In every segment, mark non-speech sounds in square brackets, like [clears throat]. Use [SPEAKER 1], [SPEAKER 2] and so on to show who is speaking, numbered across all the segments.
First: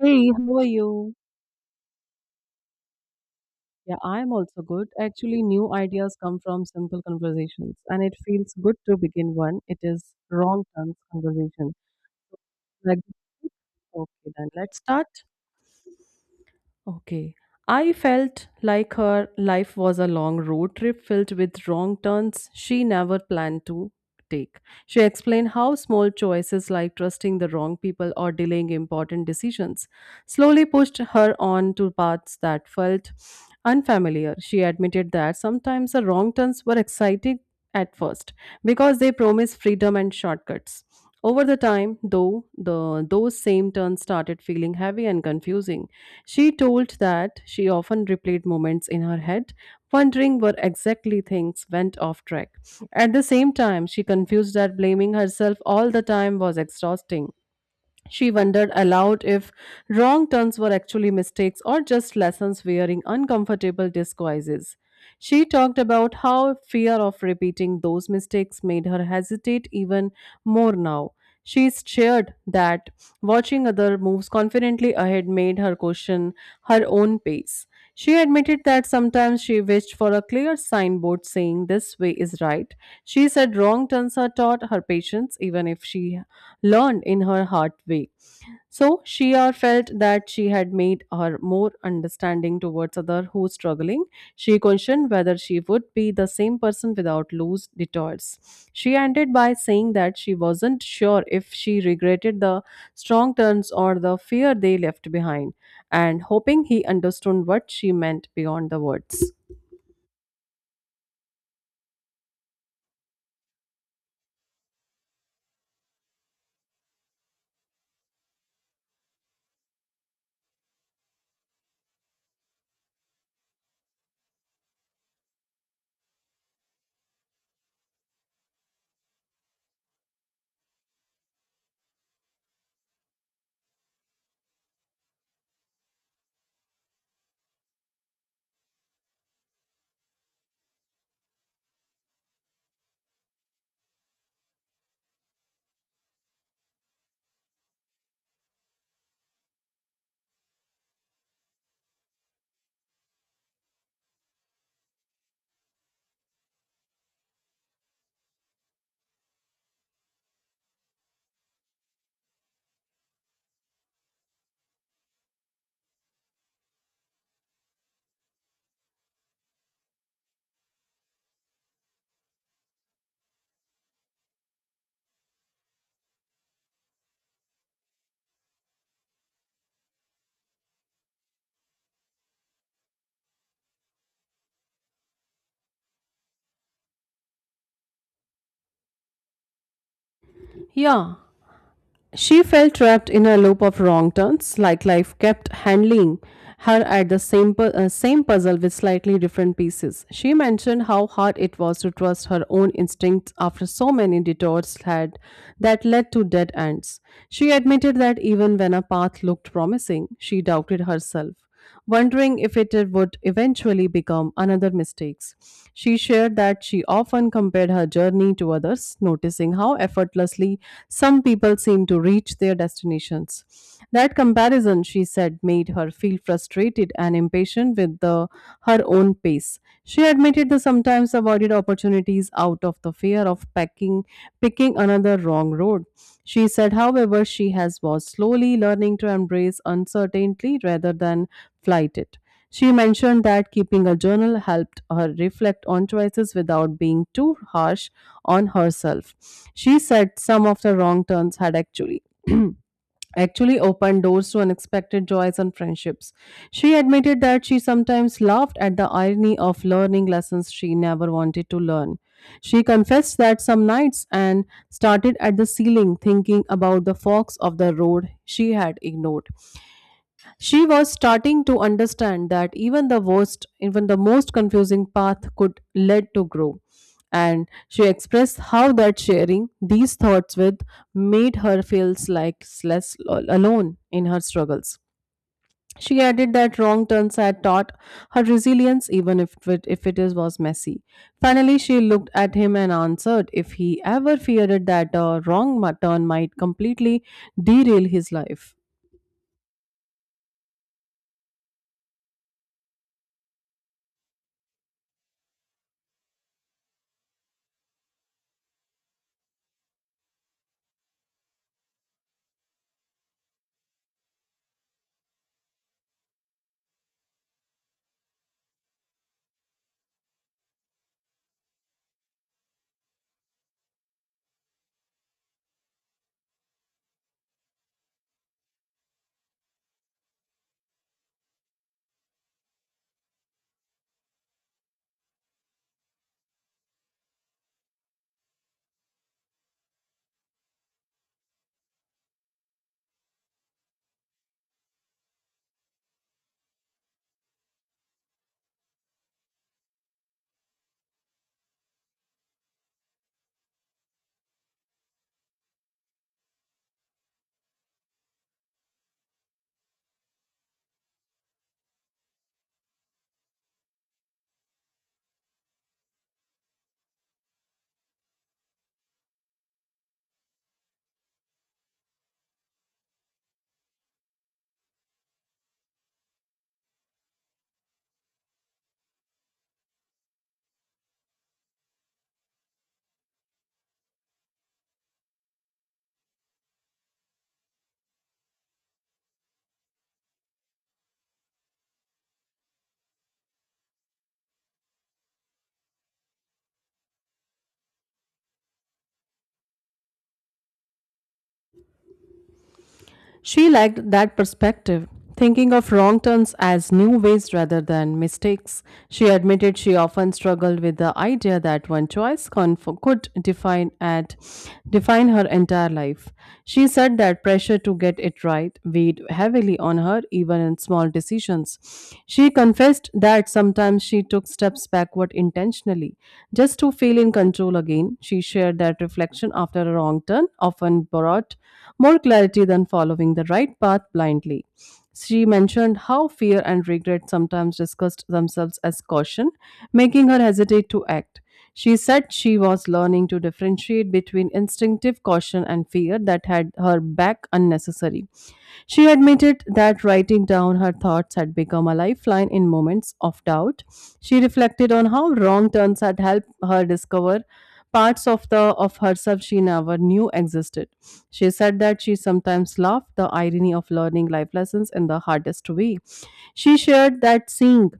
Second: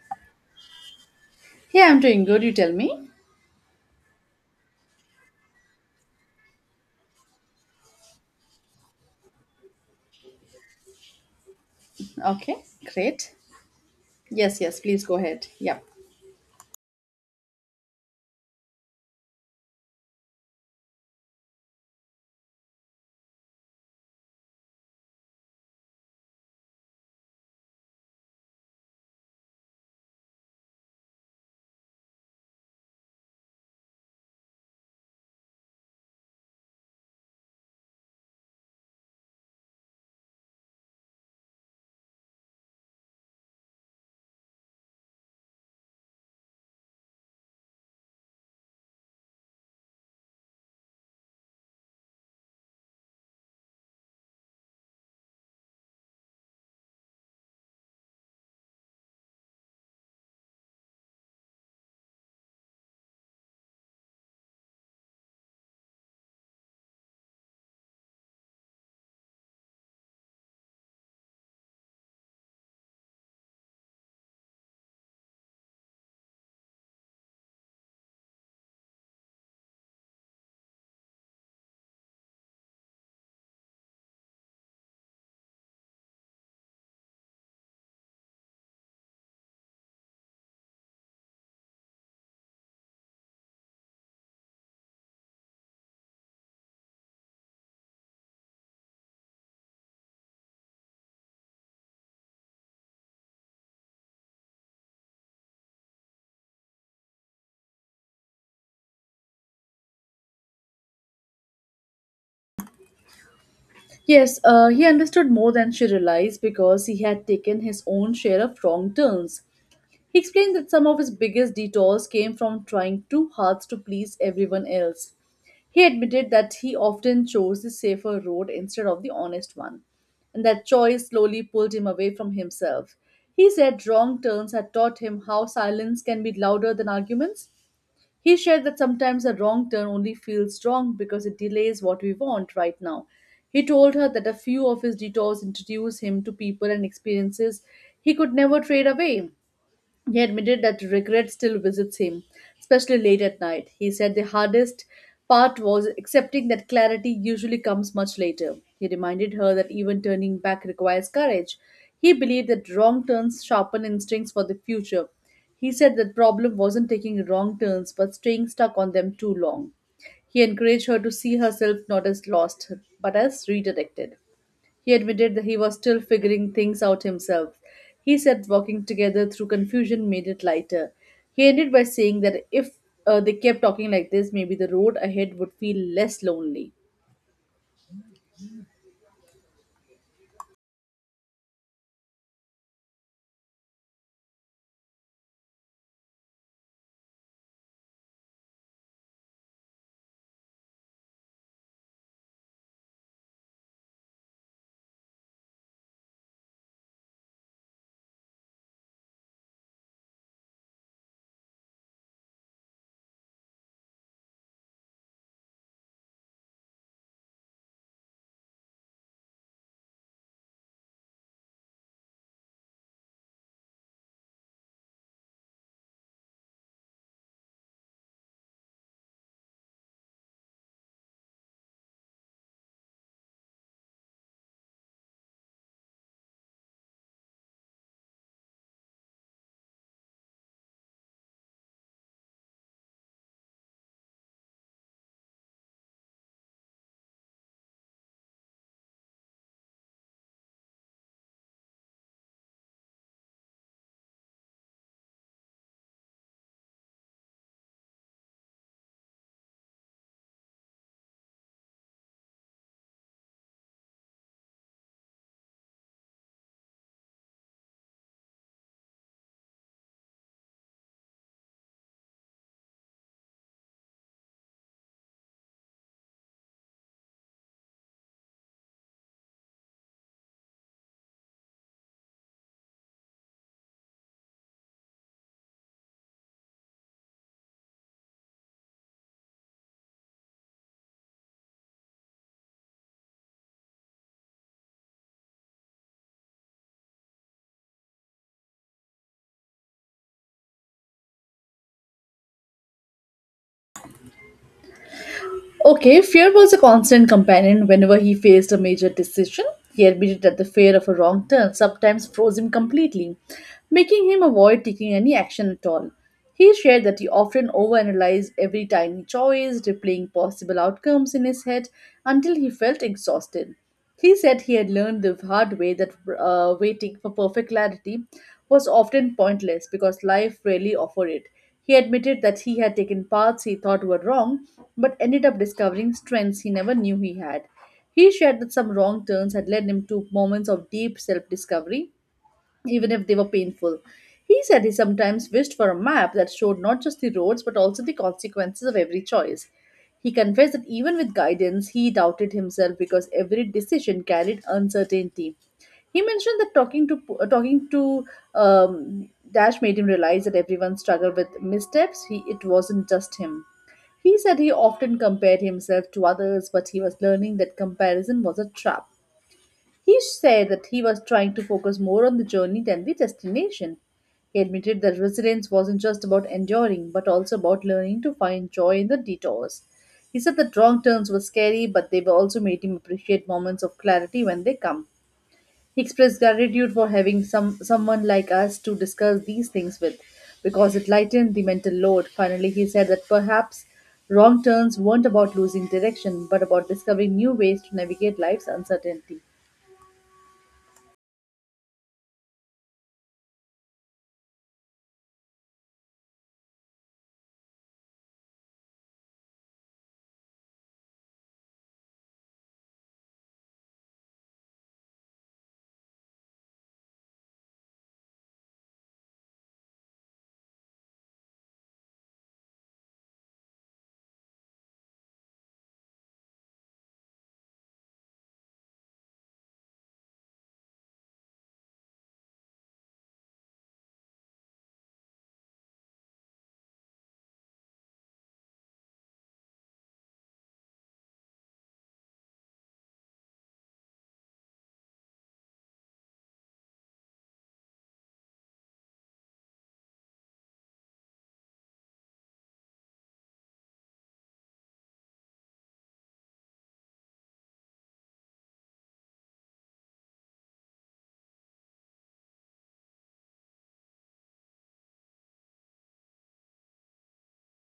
[SPEAKER 1] Hey, how are you?
[SPEAKER 2] Yeah, I'm doing good. You tell me.
[SPEAKER 1] Yeah, I'm also good. Actually, new ideas come from simple conversations, and it feels good to begin one. It is wrong turns conversation. So,
[SPEAKER 2] Okay,
[SPEAKER 1] like,
[SPEAKER 2] great.
[SPEAKER 1] okay, then
[SPEAKER 2] Yes,
[SPEAKER 1] let's
[SPEAKER 2] yes, please
[SPEAKER 1] start.
[SPEAKER 2] go ahead. Yep.
[SPEAKER 1] Okay. I felt like her life was a long road trip filled with wrong turns she never planned to take. She explained how small choices like trusting the wrong people or delaying important decisions slowly pushed her on to paths that felt unfamiliar. She admitted that sometimes the wrong turns were exciting at first because they promised freedom and shortcuts. Over the time, though, the those same turns started feeling heavy and confusing. She told that she often replayed moments in her head, wondering where exactly things went off track. At the same time, she confused that blaming herself all the time was exhausting. She wondered aloud if wrong turns were actually mistakes or just lessons wearing uncomfortable disguises. She talked about how fear of repeating those mistakes made her hesitate even more now. She shared that watching other moves confidently ahead made her question her own pace. She admitted that sometimes she wished for a clear signboard saying this way is right. She said wrong turns are taught her patience, even if she learned in her hard way. So she or felt that she had made her more understanding towards other who struggling. She questioned whether she would be the same person without loose detours. She ended by saying that she wasn't sure if she regretted the strong turns or the fear they left behind, and hoping he understood what she meant beyond the words.
[SPEAKER 2] Yes, he understood more than she realized because he had taken his own share of wrong turns. He explained that some of his biggest detours came from trying too hard to please everyone else. He admitted that he often chose the safer road instead of the honest one, and that choice slowly pulled him away from himself. He said wrong turns had taught him how silence can be louder than arguments. He shared that sometimes a wrong turn only feels wrong because it delays what we want right now. He told her that a few of his detours introduced him to people and experiences he could never trade away. He admitted that regret still visits him, especially late at night. He said the hardest part was accepting that clarity usually comes much later. He reminded her that even turning back requires courage. He believed that wrong turns sharpen instincts for the future. He said the problem wasn't taking wrong turns but staying stuck on them too long. He encouraged her to see herself not as lost but as redirected. He admitted that he was still figuring things out himself. He said walking together through confusion made it lighter. He ended by saying that if they kept talking like this, maybe the road ahead would feel less lonely.
[SPEAKER 1] Yeah, she felt trapped in a loop of wrong turns, like life kept handling her at the same puzzle with slightly different pieces. She mentioned how hard it was to trust her own instincts after so many detours had that led to dead ends. She admitted that even when a path looked promising, she doubted herself, wondering if it would eventually become another mistake. She shared that she often compared her journey to others, noticing how effortlessly some people seem to reach their destinations. That comparison, she said, made her feel frustrated and impatient with her own pace. She admitted that sometimes avoided opportunities out of the fear of picking another wrong road. She said, however, she has was slowly learning to embrace uncertainty rather than flight it. She mentioned that keeping a journal helped her reflect on choices without being too harsh on herself. She said some of the wrong turns had actually [clears throat] actually opened doors to unexpected joys and friendships. She admitted that she sometimes laughed at the irony of learning lessons she never wanted to learn. She confessed that some nights and started at the ceiling thinking about the fox of the road she had ignored. She was starting to understand that even the most confusing path could lead to growth. And she expressed how that sharing these thoughts with made her feel like less alone in her struggles. She added that wrong turns had taught her resilience, even if it was messy. Finally, she looked at him and answered if he ever feared that a wrong turn might completely derail his life.
[SPEAKER 2] Okay, fear was a constant companion whenever he faced a major decision. He admitted that the fear of a wrong turn sometimes froze him completely, making him avoid taking any action at all. He shared that he often overanalyzed every tiny choice, replaying possible outcomes in his head until he felt exhausted. He said he had learned the hard way that waiting for perfect clarity was often pointless because life rarely offered it. He admitted that he had taken paths he thought were wrong, but ended up discovering strengths he never knew he had. He shared that some wrong turns had led him to moments of deep self discovery, even if they were painful. He said he sometimes wished for a map that showed not just the roads but also the consequences of every choice. He confessed that even with guidance, he doubted himself because every decision carried uncertainty. He mentioned that talking to Dash made him realize that everyone struggled with missteps. It wasn't just him. He said he often compared himself to others, but he was learning that comparison was a trap. He said that he was trying to focus more on the journey than the destination. He admitted that resilience wasn't just about enduring, but also about learning to find joy in the detours. He said that wrong turns were scary, but they were also made him appreciate moments of clarity when they come. He expressed gratitude for having someone like us to discuss these things with, because it lightened the mental load. Finally, he said that perhaps wrong turns weren't about losing direction, but about discovering new ways to navigate life's uncertainty.
[SPEAKER 1] She liked that perspective. Thinking of wrong turns as new ways rather than mistakes, she admitted she often struggled with the idea that one choice could define her entire life. She said that pressure to get it right weighed heavily on her even in small decisions. She confessed that sometimes she took steps backward intentionally just to feel in control again. She shared that reflection after a wrong turn often brought more clarity than following the right path blindly. She mentioned how fear and regret sometimes discussed themselves as caution, making her hesitate to act. She said she was learning to differentiate between instinctive caution and fear that had her back unnecessary. She admitted that writing down her thoughts had become a lifeline in moments of doubt. She reflected on how wrong turns had helped her discover parts of herself she never knew existed. She said that she sometimes laughed the irony of learning life lessons in the hardest way. She shared that seeing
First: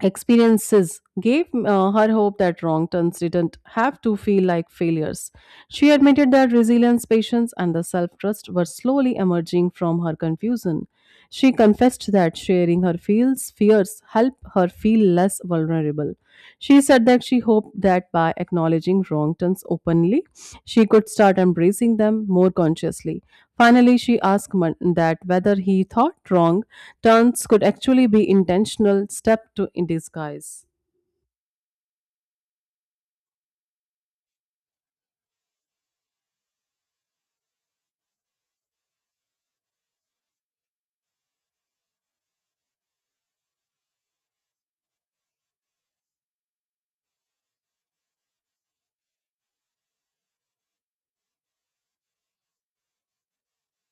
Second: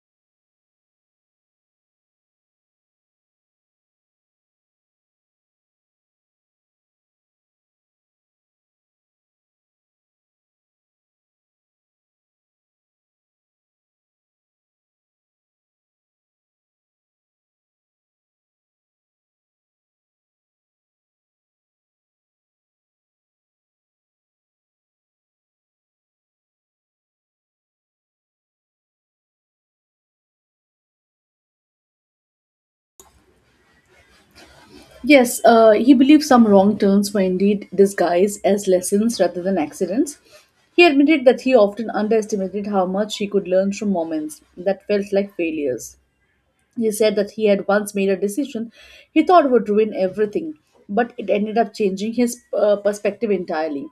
[SPEAKER 1] experiences gave her hope that wrong turns didn't have to feel like failures. She admitted that resilience, patience, and the self trust were slowly emerging from her confusion. She confessed that sharing her fears helped her feel less vulnerable. She said that she hoped that by acknowledging wrong turns openly, she could start embracing them more consciously. Finally, she asked that whether he thought wrong turns could actually be intentional step to in disguise.
[SPEAKER 2] Yes, he believes some wrong turns were indeed disguised as lessons rather than accidents. He admitted that he often underestimated how much he could learn from moments that felt like failures. He said that he had once made a decision he thought would ruin everything, but it ended up changing his perspective entirely.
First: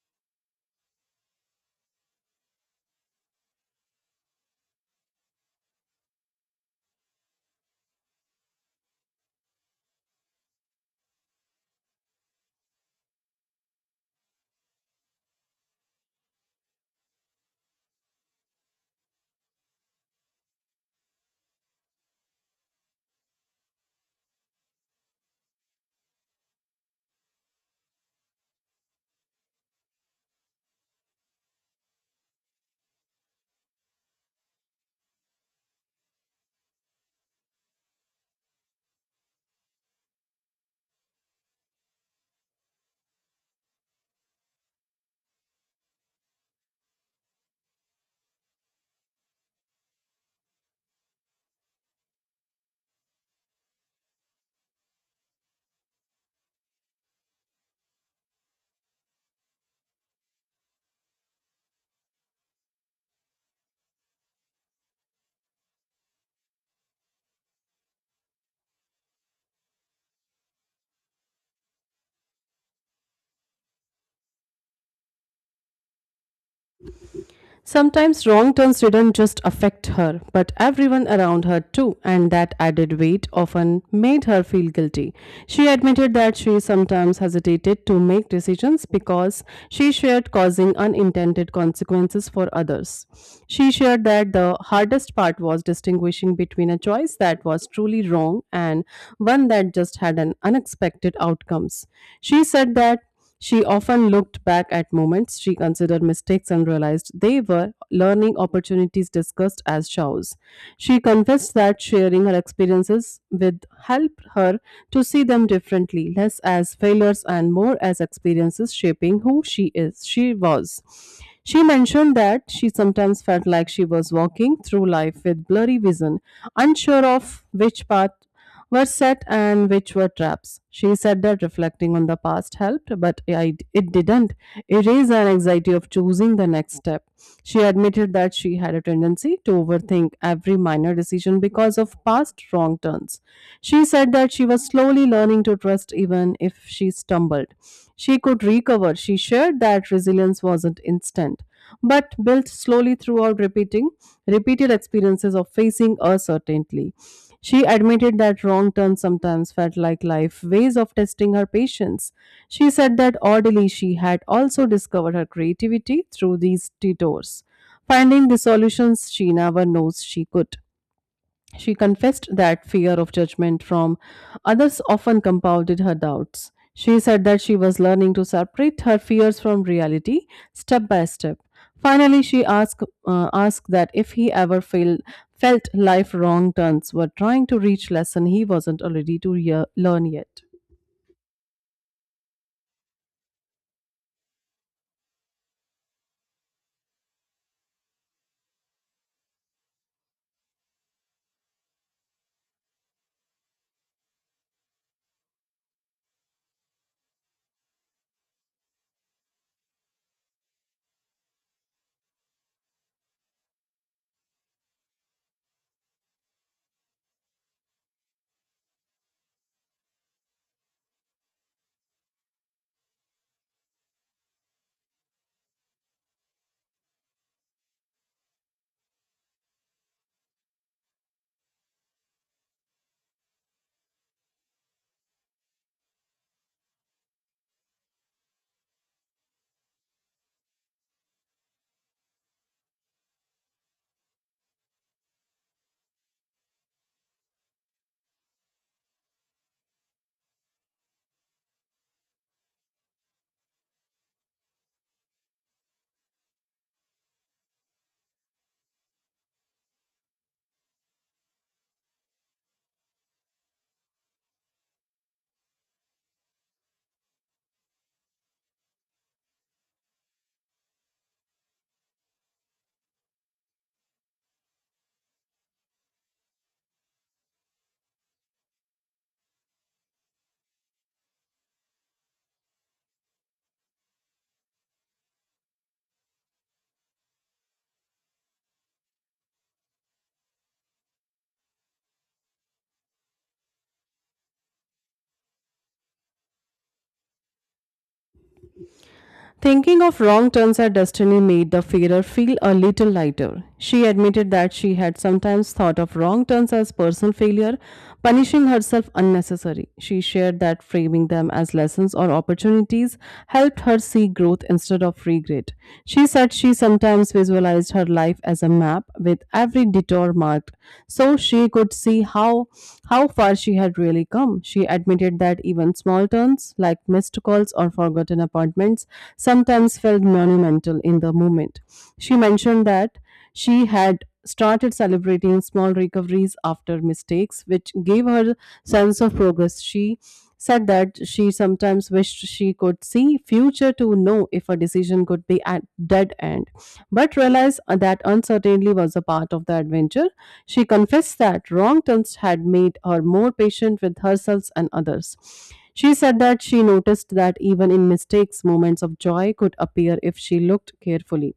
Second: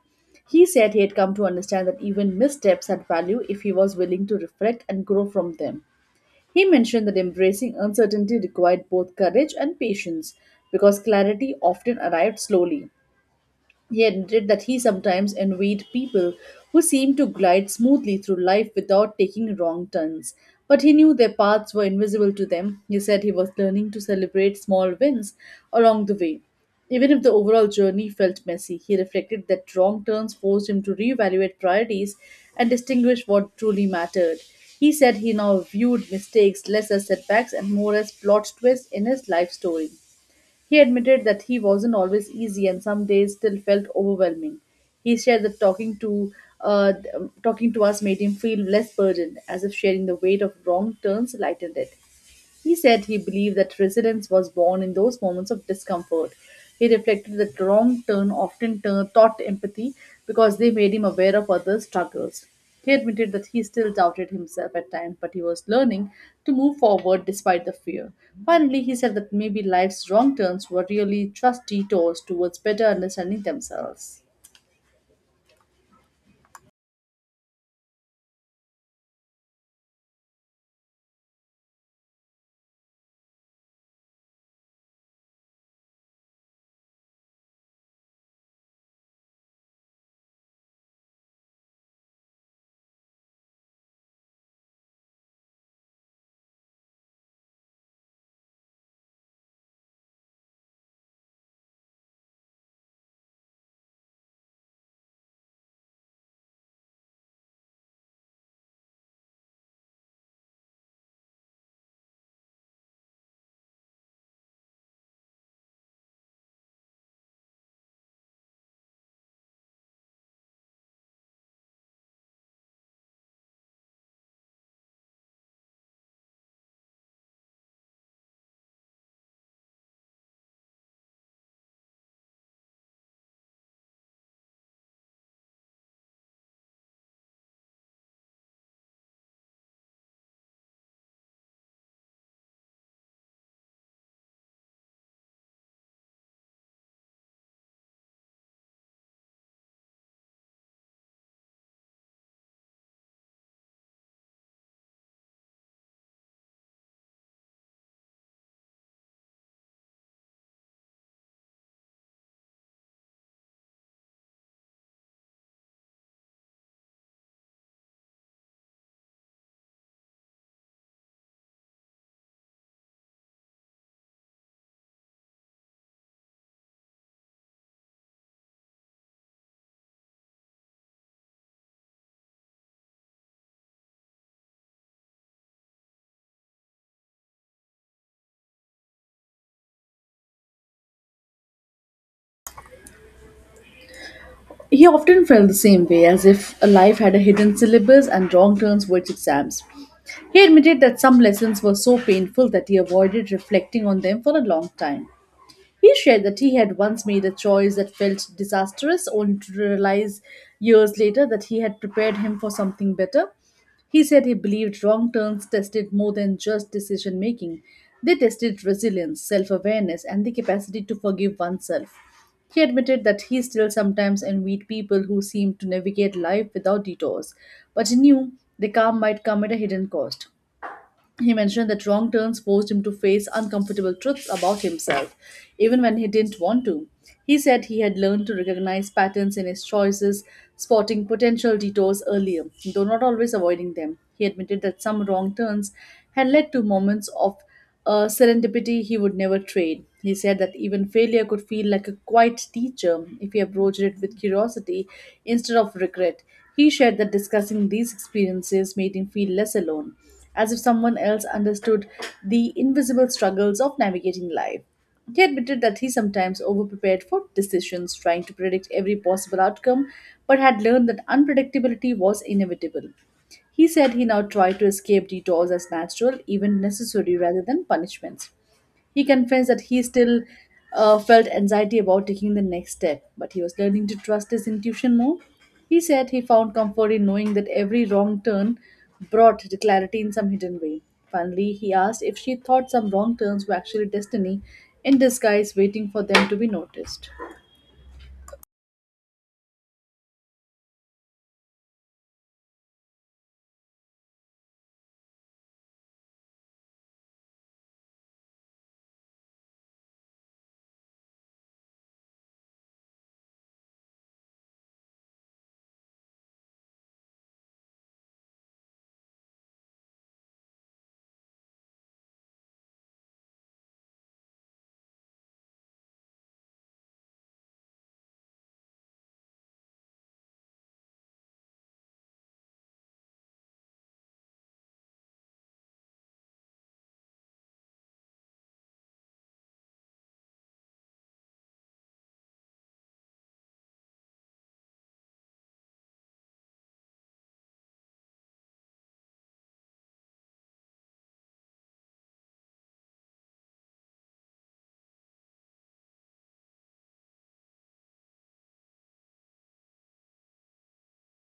[SPEAKER 2] He said he had come to understand that even missteps had value if he was willing to reflect and grow from them. He mentioned that embracing uncertainty required both courage and patience because clarity often arrived slowly. He admitted that he sometimes envied people who seemed to glide smoothly through life without taking wrong turns, but he knew their paths were invisible to them. He said he was learning to celebrate small wins along the way. Even if the overall journey felt messy, he reflected that wrong turns forced him to reevaluate priorities and distinguish what truly mattered. He said he now viewed mistakes less as setbacks and more as plot twists in his life story. He admitted that he wasn't always easy and some days still felt overwhelming. He shared that talking to us made him feel less burdened, as if sharing the weight of wrong turns lightened it. He said he believed that resilience was born in those moments of discomfort. He reflected that wrong turn often taught empathy because they made him aware of others' struggles. He admitted that he still doubted himself at times, but he was learning to move forward despite the fear. Finally, he said that maybe life's wrong turns were really just detours towards better understanding themselves.
[SPEAKER 1] Sometimes wrong turns didn't just affect her, but everyone around her too, and that added weight often made her feel guilty. She admitted that she sometimes hesitated to make decisions because she feared causing unintended consequences for others. She shared that the hardest part was distinguishing between a choice that was truly wrong and one that just had an unexpected outcomes. She said that she often looked back at moments she considered mistakes and realized they were learning opportunities discussed as chows. She confessed that sharing her experiences with helped her to see them differently, less as failures and more as experiences shaping who she was. She mentioned that she sometimes felt like she was walking through life with blurry vision, unsure of which path were set and which were traps. She said that reflecting on the past helped, but it didn't erase her anxiety of choosing the next step. She admitted that she had a tendency to overthink every minor decision because of past wrong turns. She said that she was slowly learning to trust, even if she stumbled. She could recover. She shared that resilience wasn't instant but built slowly throughout repeating repeated experiences of facing uncertainty. She admitted that wrong turns sometimes felt like life ways of testing her patience. She said that oddly, she had also discovered her creativity through these detours, finding the solutions she never knows she could. She confessed that fear of judgment from others often compounded her doubts. She said that she was learning to separate her fears from reality step by step. Finally, she asked that if he ever felt life wrong turns were trying to reach lesson he wasn't already to learn yet.
[SPEAKER 2] He often felt the same way, as if a life had a hidden syllabus and wrong turns were its exams. He admitted that some lessons were so painful that he avoided reflecting on them for a long time. He shared that he had once made a choice that felt disastrous, only to realize years later that he had prepared him for something better. He said he believed wrong turns tested more than just decision making. They tested resilience, self awareness, and the capacity to forgive oneself. He admitted that he still sometimes envied people who seemed to navigate life without detours, but he knew the calm might come at a hidden cost. He mentioned that wrong turns forced him to face uncomfortable truths about himself, even when he didn't want to. He said he had learned to recognize patterns in his choices, spotting potential detours earlier, though not always avoiding them. He admitted that some wrong turns had led to moments of serendipity he would never trade. He said that even failure could feel like a quiet teacher if he approached it with curiosity instead of regret. He shared that discussing these experiences made him feel less alone, as if someone else understood the invisible struggles of navigating life. He admitted that he sometimes overprepared for decisions, trying to predict every possible outcome, but had learned that unpredictability was inevitable. He said he now tried to escape detours as natural, even necessary, rather than punishments. He confessed that he still felt anxiety about taking the next step, but he was learning to trust his intuition more. He said he found comfort in knowing that every wrong turn brought the clarity in some hidden way. Finally, he asked if she thought some wrong turns were actually destiny in disguise, waiting for them to be noticed.
[SPEAKER 1] Thinking of wrong turns her destiny made the fairer feel a little lighter. She admitted that she had sometimes thought of wrong turns as personal failure, punishing herself unnecessary. She shared that framing them as lessons or opportunities helped her see growth instead of regret. She said she sometimes visualized her life as a map with every detour or marked, so she could see how far she had really come. She admitted that even small turns like missed calls or forgotten appointments sometimes felt monumental in the moment. She mentioned that she had started celebrating small recoveries after mistakes, which gave her sense of progress. She said that she sometimes wished she could see future to know if a decision could be at dead end, but realized that uncertainty was a part of the adventure. She confessed that wrong turns had made her more patient with herself and others. She said that she noticed that even in mistakes moments of joy could appear if she looked carefully.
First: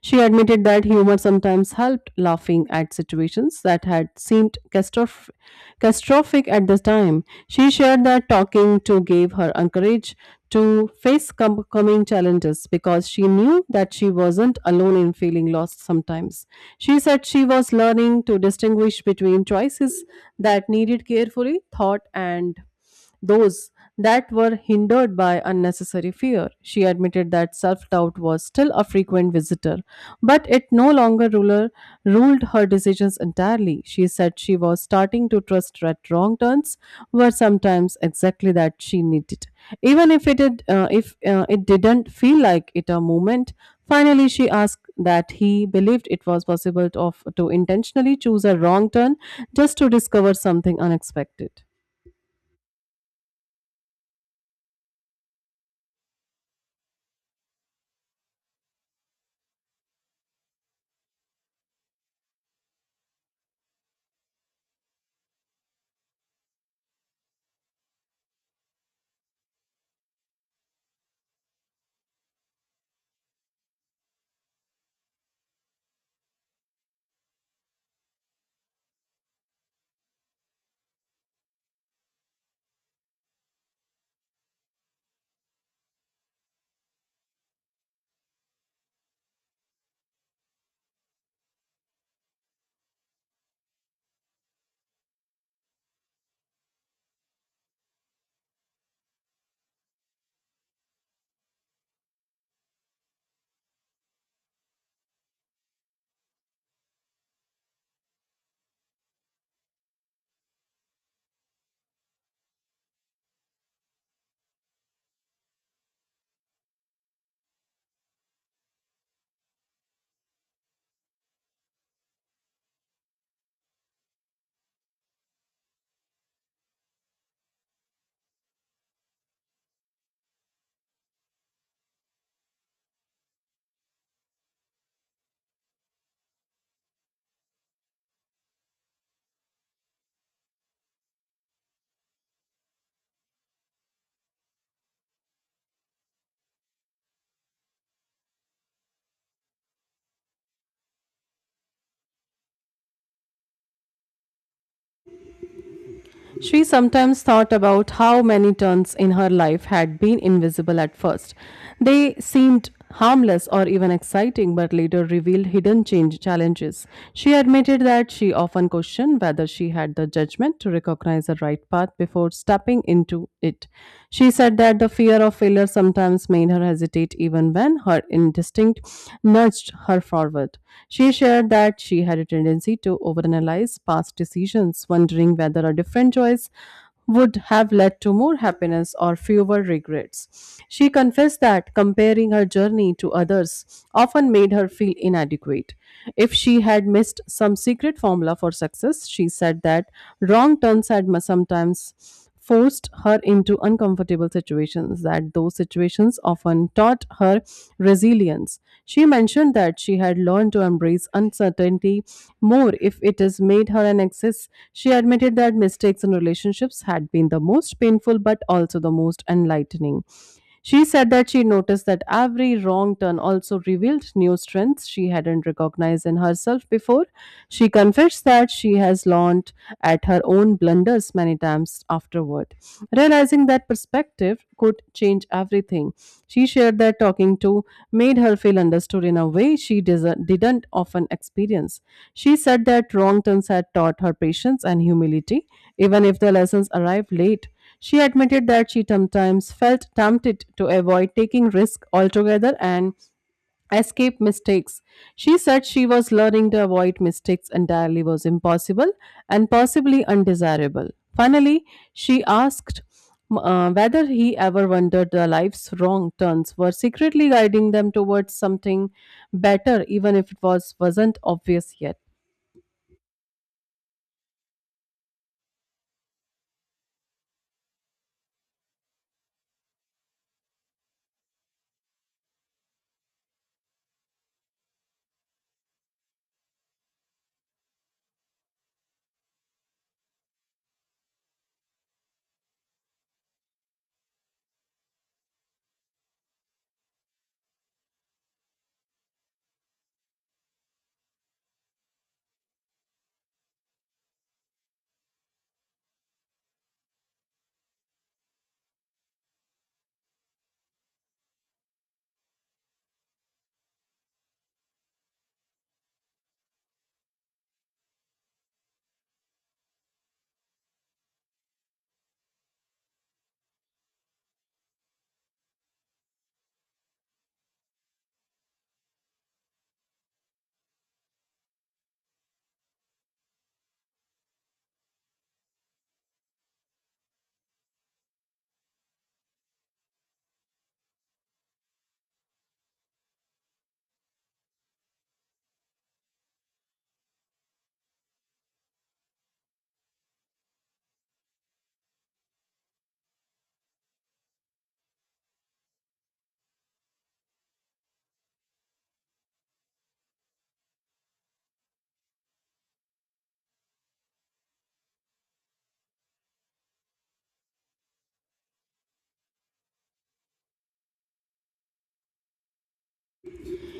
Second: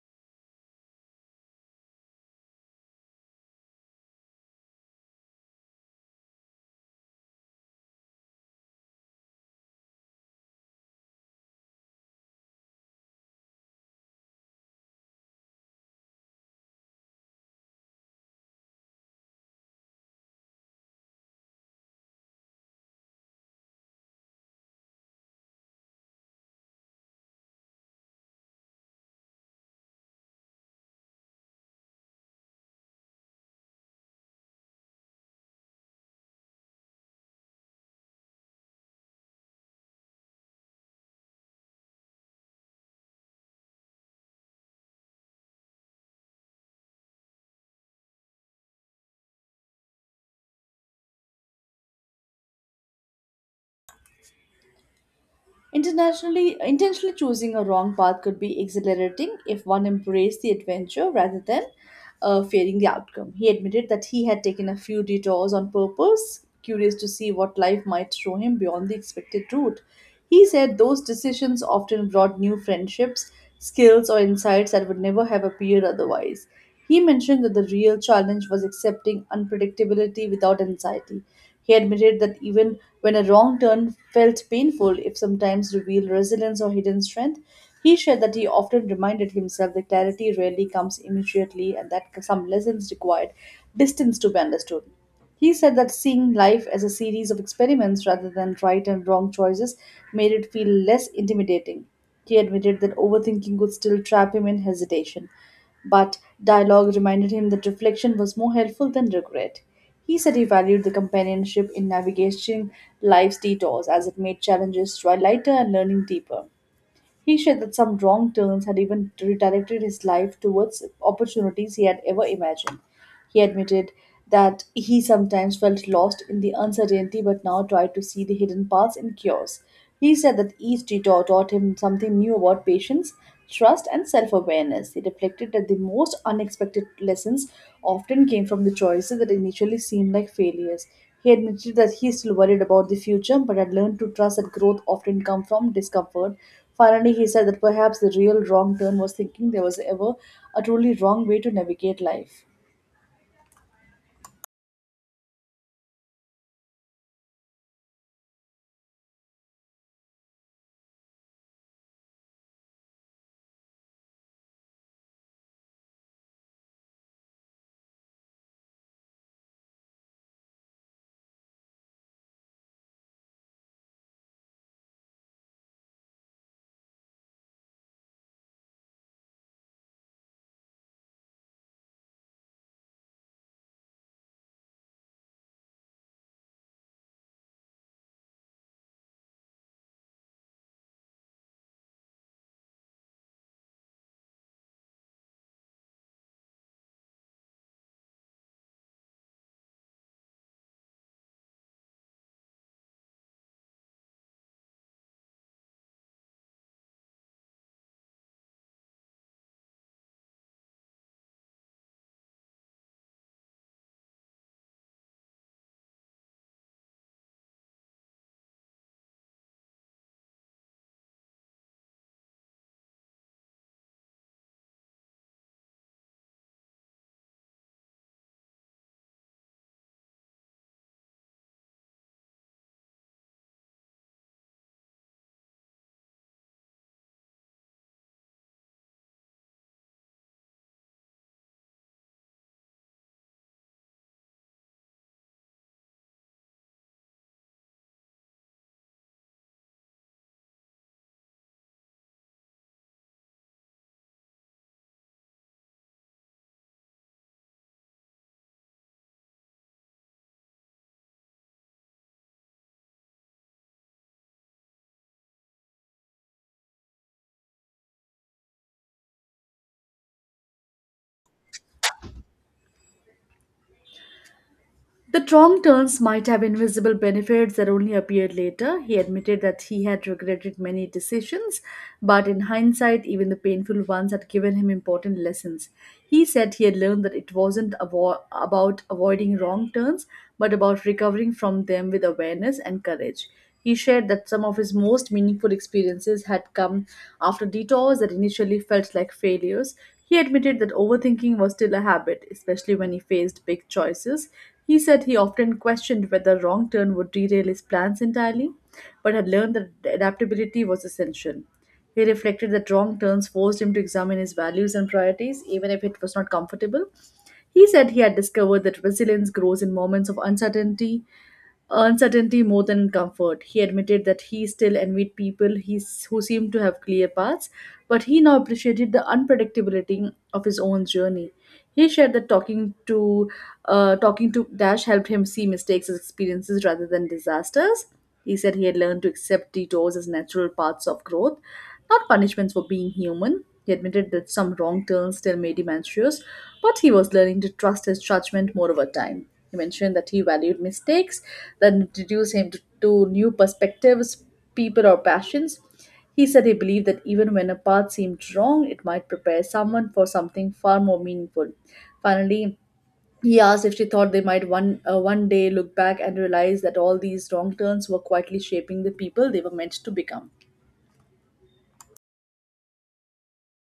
[SPEAKER 1] She admitted that humor sometimes helped, laughing at situations that had seemed catastrophic at the time. She shared that talking to gave her courage to face coming challenges because she knew that she wasn't alone in feeling lost sometimes. She said she was learning to distinguish between choices that needed carefully thought and those that were hindered by unnecessary fear. She admitted that self doubt was still a frequent visitor, but it no longer ruled her decisions entirely. She said she was starting to trust that wrong turns were sometimes exactly that she needed. Even if it didn't feel like it a moment, finally she asked that he believed it was possible to intentionally choose a wrong turn just to discover something unexpected.
[SPEAKER 2] Intentionally choosing a wrong path could be exhilarating if one embraced the adventure rather than fearing the outcome. He admitted that he had taken a few detours on purpose, curious to see what life might throw him beyond the expected route. He said those decisions often brought new friendships, skills, or insights that would never have appeared otherwise. He mentioned that the real challenge was accepting unpredictability without anxiety. He admitted that even when a wrong turn felt painful, if sometimes revealed resilience or hidden strength. He shared that he often reminded himself that clarity rarely comes immediately and that some lessons required distance to be understood. He said that seeing life as a series of experiments rather than right and wrong choices made it feel less intimidating. He admitted that overthinking could still trap him in hesitation, but dialogue reminded him that reflection was more helpful than regret. He said he valued the companionship in navigating life's detours as it made challenges try lighter and learning deeper. He shared that some wrong turns had even redirected his life towards opportunities he had ever imagined. He admitted that he sometimes felt lost in the uncertainty but now tried to see the hidden paths and cures. He said that each detour taught him something new about patience, trust, and self awareness. He reflected that the most unexpected lessons often came from the choices that initially seemed like failures. He admitted that he is still worried about the future but had learned to trust that growth often comes from discomfort. Finally, he said that perhaps the real wrong turn was thinking there was ever a truly wrong way to navigate life.
[SPEAKER 1] She sometimes thought about how many turns in her life had been invisible at first. They seemed harmless or even exciting, but later revealed hidden change challenges. She admitted that she often questioned whether she had the judgment to recognize the right path before stepping into it. She said that the fear of failure sometimes made her hesitate even when her instinct nudged her forward effort. She shared that she had a tendency to overanalyze past decisions, wondering whether a different choice would have led to more happiness or fewer regrets. She confessed that comparing her journey to others often made her feel inadequate. If she had missed some secret formula for success, she said that wrong turns sometimes forced her into uncomfortable situations, that those situations often taught her resilience. She mentioned that she had learned to embrace uncertainty more if it has made her an access. She admitted that mistakes in relationships had been the most painful but also the most enlightening. She said that she noticed that every wrong turn also revealed new strengths she hadn't recognized in herself before. She confessed that she has learned at her own blunders many times afterward. Realizing that perspective could change everything, she shared that talking to made her feel understood in a way didn't often experience. She said that wrong turns had taught her patience and humility, even if the lessons arrived late. She admitted that she sometimes felt tempted to avoid taking risks altogether and escape mistakes. She said she was learning to avoid mistakes entirely was impossible and possibly undesirable. Finally, she asked whether he ever wondered their life's wrong turns were secretly guiding them towards something better, even if it was wasn't obvious yet.
[SPEAKER 2] The wrong turns might have invisible benefits that only appeared later. He admitted that he had regretted many decisions, but in hindsight, even the painful ones had given him important lessons. He said he had learned that it wasn't about avoiding wrong turns, but about recovering from them with awareness and courage. He shared that some of his most meaningful experiences had come after detours that initially felt like failures. He admitted that overthinking was still a habit, especially when he faced big choices. He said he often questioned whether a wrong turn would derail his plans entirely, but had learned that adaptability was essential. He reflected that wrong turns forced him to examine his values and priorities, even if it was not comfortable. He said he had discovered that resilience grows in moments of uncertainty, uncertainty more than comfort. He admitted that he still envied who seemed to have clear paths, but he now appreciated the unpredictability of his own journey. He shared that talking to Dash helped him see mistakes as experiences rather than disasters. He said he had learned to accept detours as natural paths of growth, not punishments for being human. He admitted that some wrong turns still made him anxious, but he was learning to trust his judgment more over time. He mentioned that he valued mistakes that introduced him to new perspectives, people, or passions. He said he believed that even when a path seemed wrong, it might prepare someone for something far more meaningful. Finally, he asked if she thought they might one day look back and realize that all these wrong turns were quietly shaping the people they were meant to become.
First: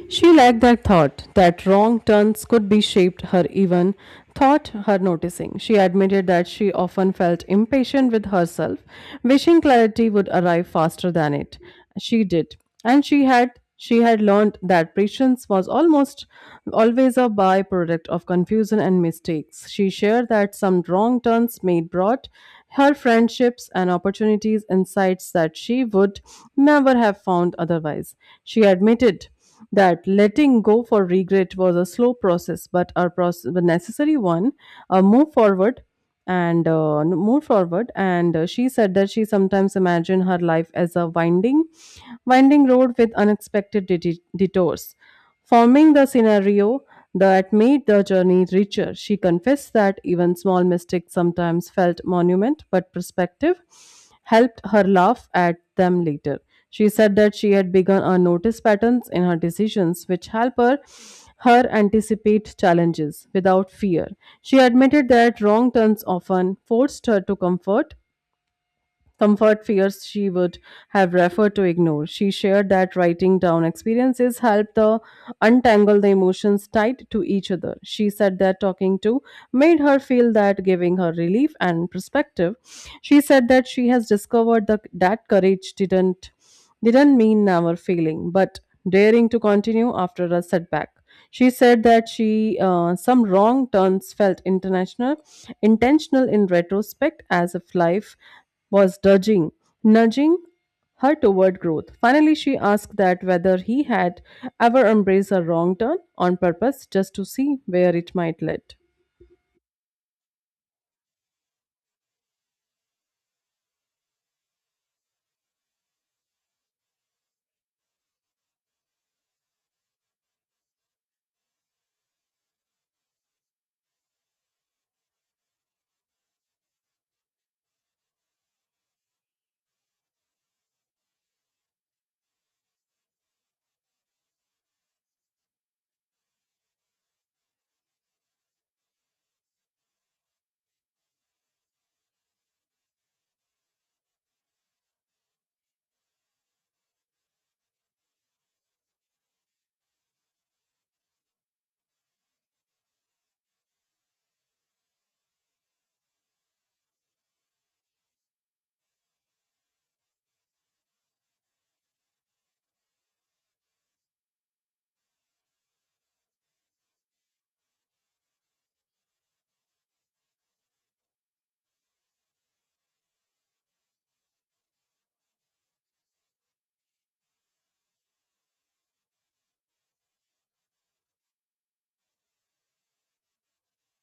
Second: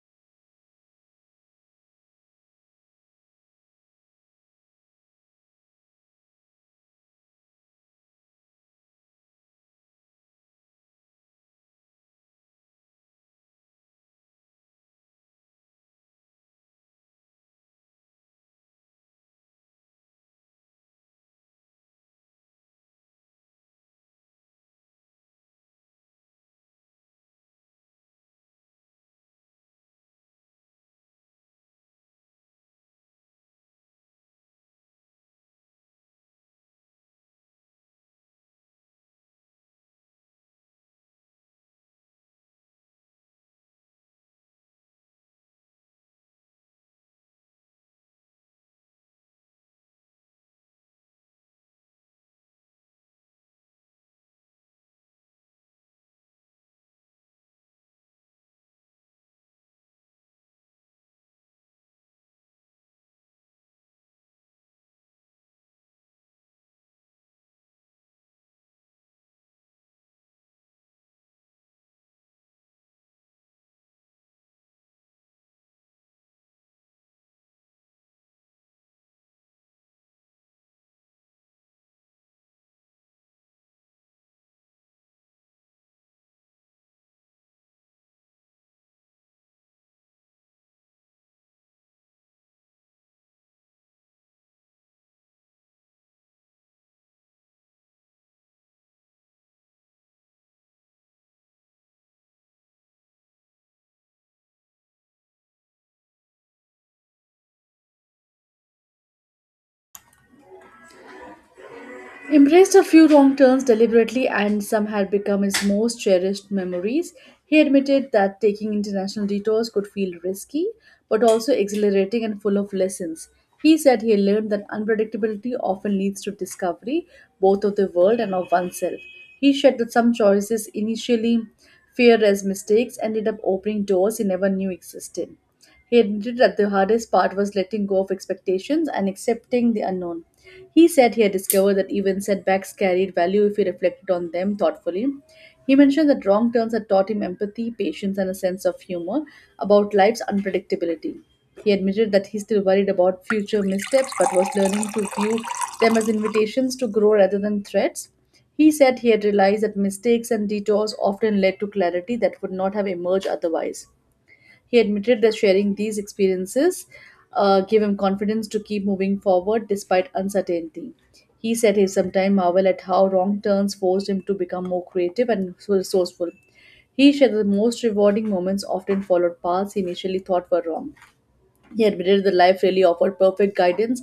[SPEAKER 1] She liked that thought, that wrong turns could be shaped her even thought her noticing. She admitted that she often felt impatient with herself, wishing clarity would arrive faster than it. She did. And she had learned that patience was almost always a byproduct of confusion and mistakes. She shared that some wrong turns made brought her friendships and opportunities insights that she would never have found otherwise. She admitted that letting go for regret was a slow process but a process a necessary one a move forward and move forward and she said that she sometimes imagine her life as a winding road with unexpected detours forming the scenario that made the journey richer. She confessed that even small mistakes sometimes felt monument, but perspective helped her laugh at them later. She said that she had begun a notice patterns in her decisions, which help her anticipate challenges without fear. She admitted that wrong turns often forced her to comfort fears she would have referred to ignore. She shared that writing down experiences helped the untangle the emotions tied to each other. She said that talking to made her feel that giving her relief and perspective. She said that she has discovered that courage didn't mean never failing, but daring to continue after a setback. She said that she some wrong turns felt intentional in retrospect, as if life was dodging, nudging her toward growth. Finally, she asked that whether he had ever embraced a wrong turn on purpose just to see where it might lead.
[SPEAKER 2] Embraced a few wrong turns deliberately and some had become his most cherished memories. He admitted that taking international detours could feel risky, but also exhilarating and full of lessons. He said he learned that unpredictability often leads to discovery, both of the world and of oneself. He shared that some choices initially feared as mistakes ended up opening doors he never knew existed. He admitted that the hardest part was letting go of expectations and accepting the unknown. He said he had discovered that even setbacks carried value if he reflected on them thoughtfully. He mentioned that wrong turns had taught him empathy, patience, and a sense of humor about life's unpredictability. He admitted that he still worried about future missteps but was learning to view them as invitations to grow rather than threats. He said he had realized that mistakes and detours often led to clarity that would not have emerged otherwise. He admitted that sharing these experiences gave him confidence to keep moving forward despite uncertainty. He said he sometimes marveled at how wrong turns forced him to become more creative and resourceful. He shared that the most rewarding moments often followed paths he initially thought were wrong. He admitted that life really offered perfect guidance,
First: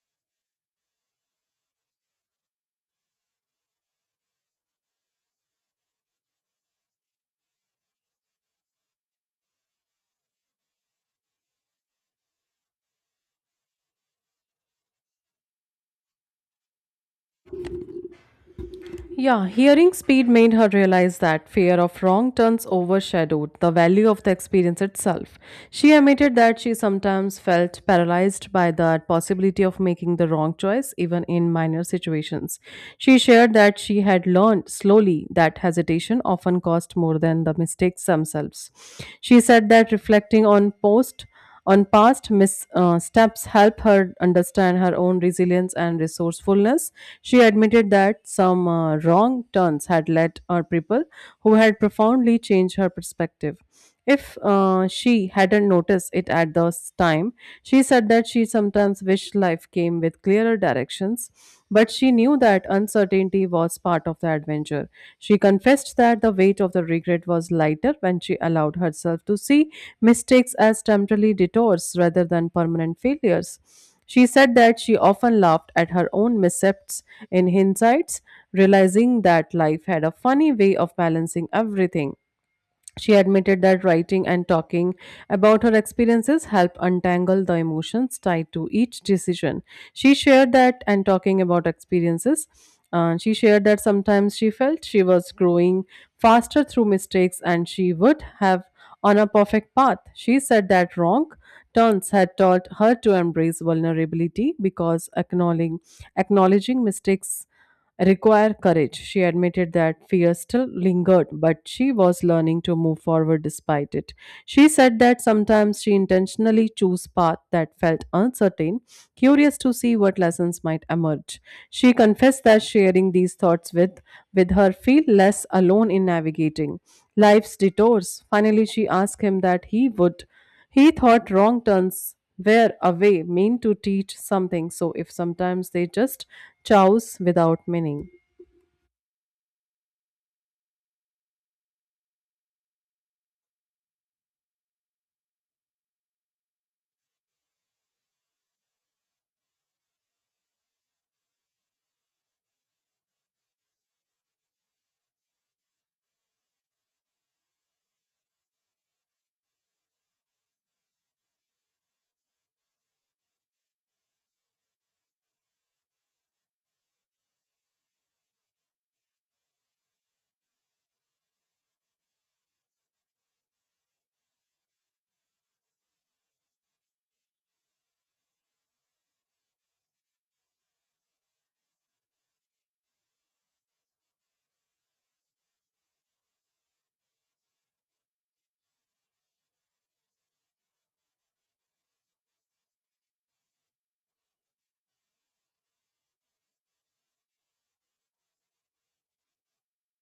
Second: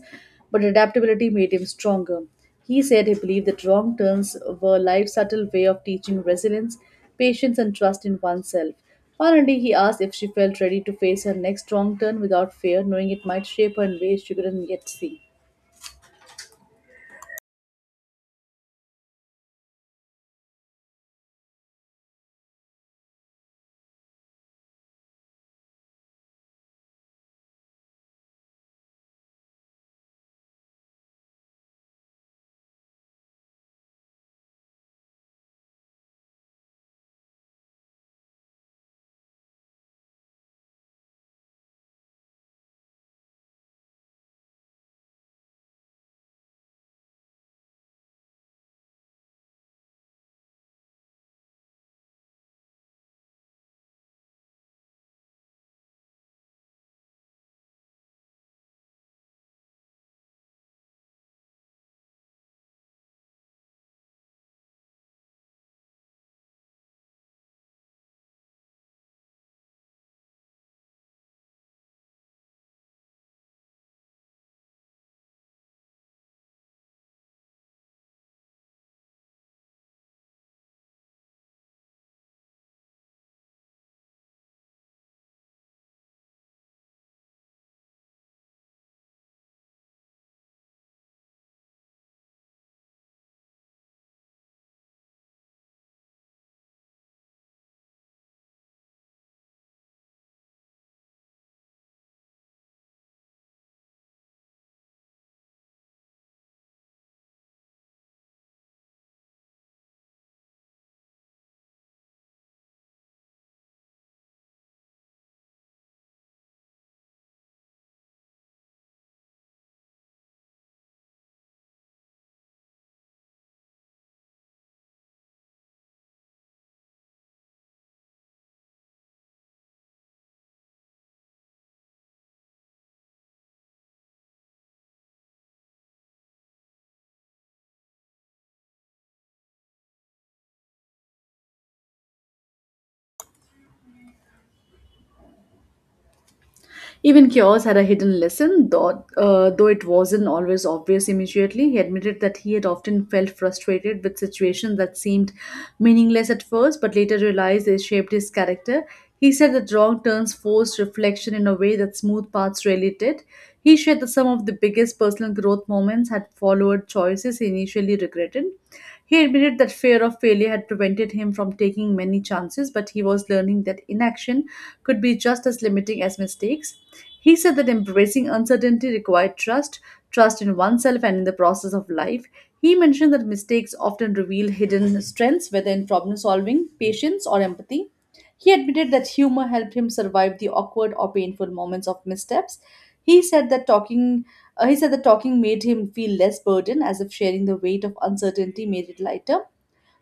[SPEAKER 2] but adaptability made him stronger. He said he believed that wrong turns were life's subtle way of teaching resilience, patience, and trust in oneself. Finally, he asked if she felt ready to face her next wrong turn without fear, knowing it might shape her in ways she couldn't yet see.
[SPEAKER 1] Yeah, hearing speed made her realize that fear of wrong turns overshadowed the value of the experience itself. She admitted that she sometimes felt paralyzed by the possibility of making the wrong choice, even in minor situations. She shared that she had learned slowly that hesitation often cost more than the mistakes themselves. She said that reflecting on post on past missteps help her understand her own resilience and resourcefulness. She admitted that some wrong turns had led her people who had profoundly changed her perspective. If She hadn't noticed it at the time, she said that she sometimes wished life came with clearer directions but she knew that uncertainty was part of the adventure. She confessed that the weight of the regret was lighter when she allowed herself to see mistakes as temporary detours rather than permanent failures. She said that she often laughed at her own missteps in hindsight, realizing that life had a funny way of balancing everything. She admitted that writing and talking about her experiences help untangle the emotions tied to each decision. She shared that and talking about experiences. She shared that sometimes she felt she was growing faster through mistakes and she would have on a perfect path. She said that wrong turns had taught her to embrace vulnerability because acknowledging mistakes require courage. She admitted that fear still lingered, but she was learning to move forward despite it. She said that sometimes she intentionally chose paths that felt uncertain, curious to see what lessons might emerge. She confessed that sharing these thoughts with her feel less alone in navigating life's detours. Finally, she asked him that he thought wrong turns were a way meant to teach something, so if sometimes they just chows without meaning.
[SPEAKER 2] Even Chaos had a hidden lesson, though it wasn't always obvious immediately. He admitted that he had often felt frustrated with situations that seemed meaningless at first, but later realized they shaped his character. He said that wrong turns forced reflection in a way that smooth paths rarely did. He shared that some of the biggest personal growth moments had followed choices he initially regretted. He admitted that fear of failure had prevented him from taking many chances, but he was learning that inaction could be just as limiting as mistakes. He said that embracing uncertainty required trust, trust in oneself and in the process of life. He mentioned that mistakes often reveal hidden strengths, whether in problem solving, patience, or empathy. He admitted that humor helped him survive the awkward or painful moments of missteps. He said that talking he said that talking made him feel less burdened, as if sharing the weight of uncertainty made it lighter.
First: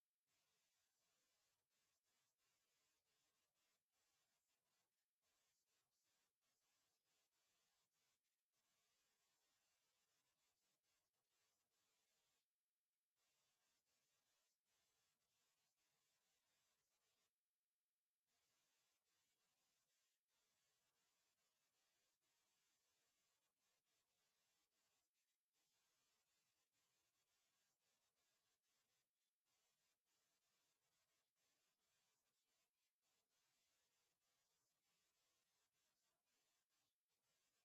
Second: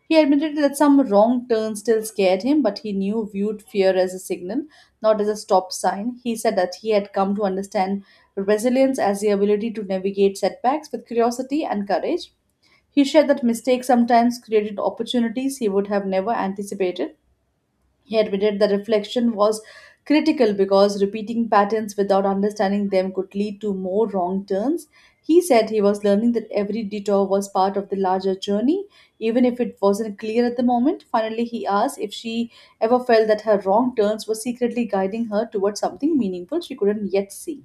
[SPEAKER 2] He admitted that some wrong turns still scared him, but he knew viewed fear as a signal, not as a stop sign. He said that he had come to understand resilience as the ability to navigate setbacks with curiosity and courage. He shared that mistakes sometimes created opportunities he would have never anticipated. He admitted the reflection was critical because repeating patterns without understanding them could lead to more wrong turns. He said he was learning that every detour was part of the larger journey, even if it wasn't clear at the moment. Finally, he asked if she ever felt that her wrong turns were secretly guiding her towards something meaningful she couldn't yet see.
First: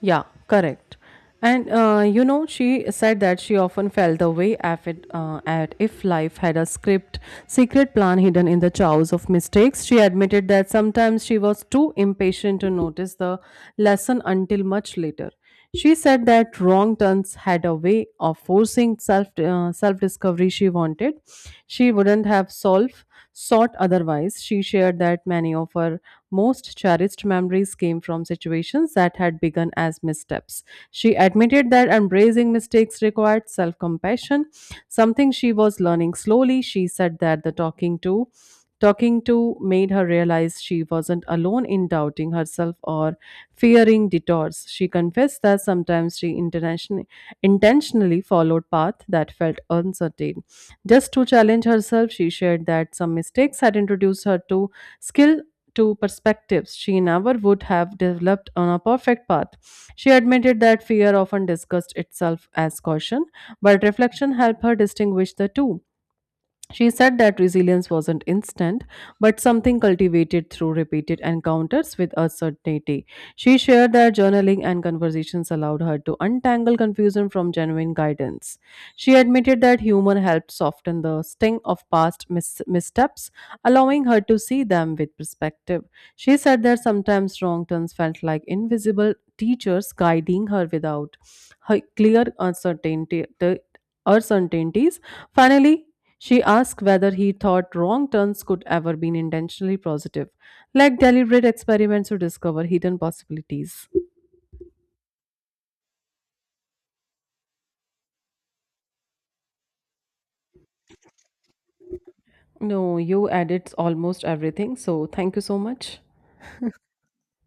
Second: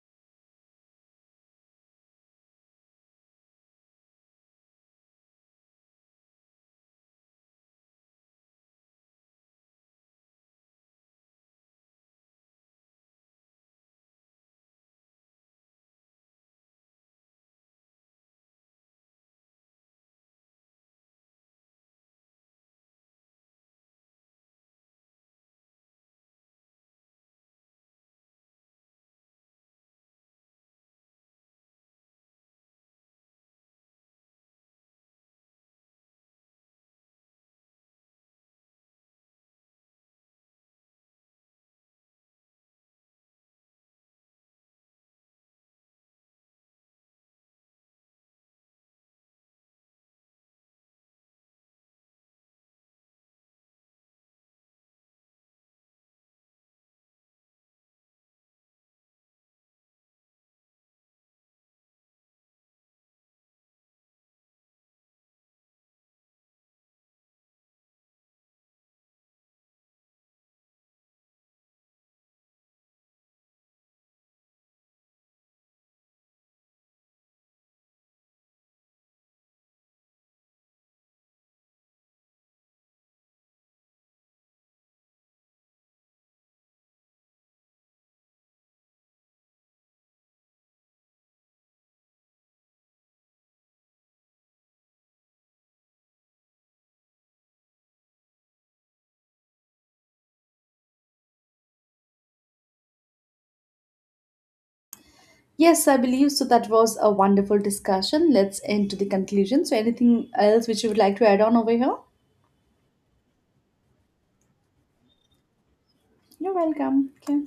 [SPEAKER 1] Yeah, correct. And you know, she said that she often felt the way if it, at if life had a script, secret plan hidden in the chows of mistakes. She admitted that sometimes she was too impatient to notice the lesson until much later. She said that wrong turns had a way of forcing self discovery she wanted. She wouldn't have solved sought otherwise. She shared that many of her most cherished memories came from situations that had begun as missteps. She admitted that embracing mistakes required self compassion, something she was learning slowly. She said that the talking to talking to made her realize she wasn't alone in doubting herself or fearing detours. She confessed that sometimes intentionally followed paths that felt uncertain. Just to challenge herself, she shared that some mistakes had introduced her to skill to perspectives she never would have developed on a perfect path. She admitted that fear often discussed itself as caution, but reflection helped her distinguish the two. She said that resilience wasn't instant, but something cultivated through repeated encounters with uncertainty. She shared that journaling and conversations allowed her to untangle confusion from genuine guidance. She admitted that humor helped soften the sting of missteps, allowing her to see them with perspective. She said that sometimes wrong turns felt like invisible teachers guiding her without her clear uncertainty. The uncertainties. Finally, she asked whether he thought wrong turns could ever be intentionally positive, like deliberate experiments to discover hidden possibilities.
[SPEAKER 2] Yes, I believe so. That was a wonderful discussion. Let's end to the conclusion. So, anything else which you would like to add on over here?
[SPEAKER 1] No, you added almost everything, so thank you so much.
[SPEAKER 2] You're welcome. Okay.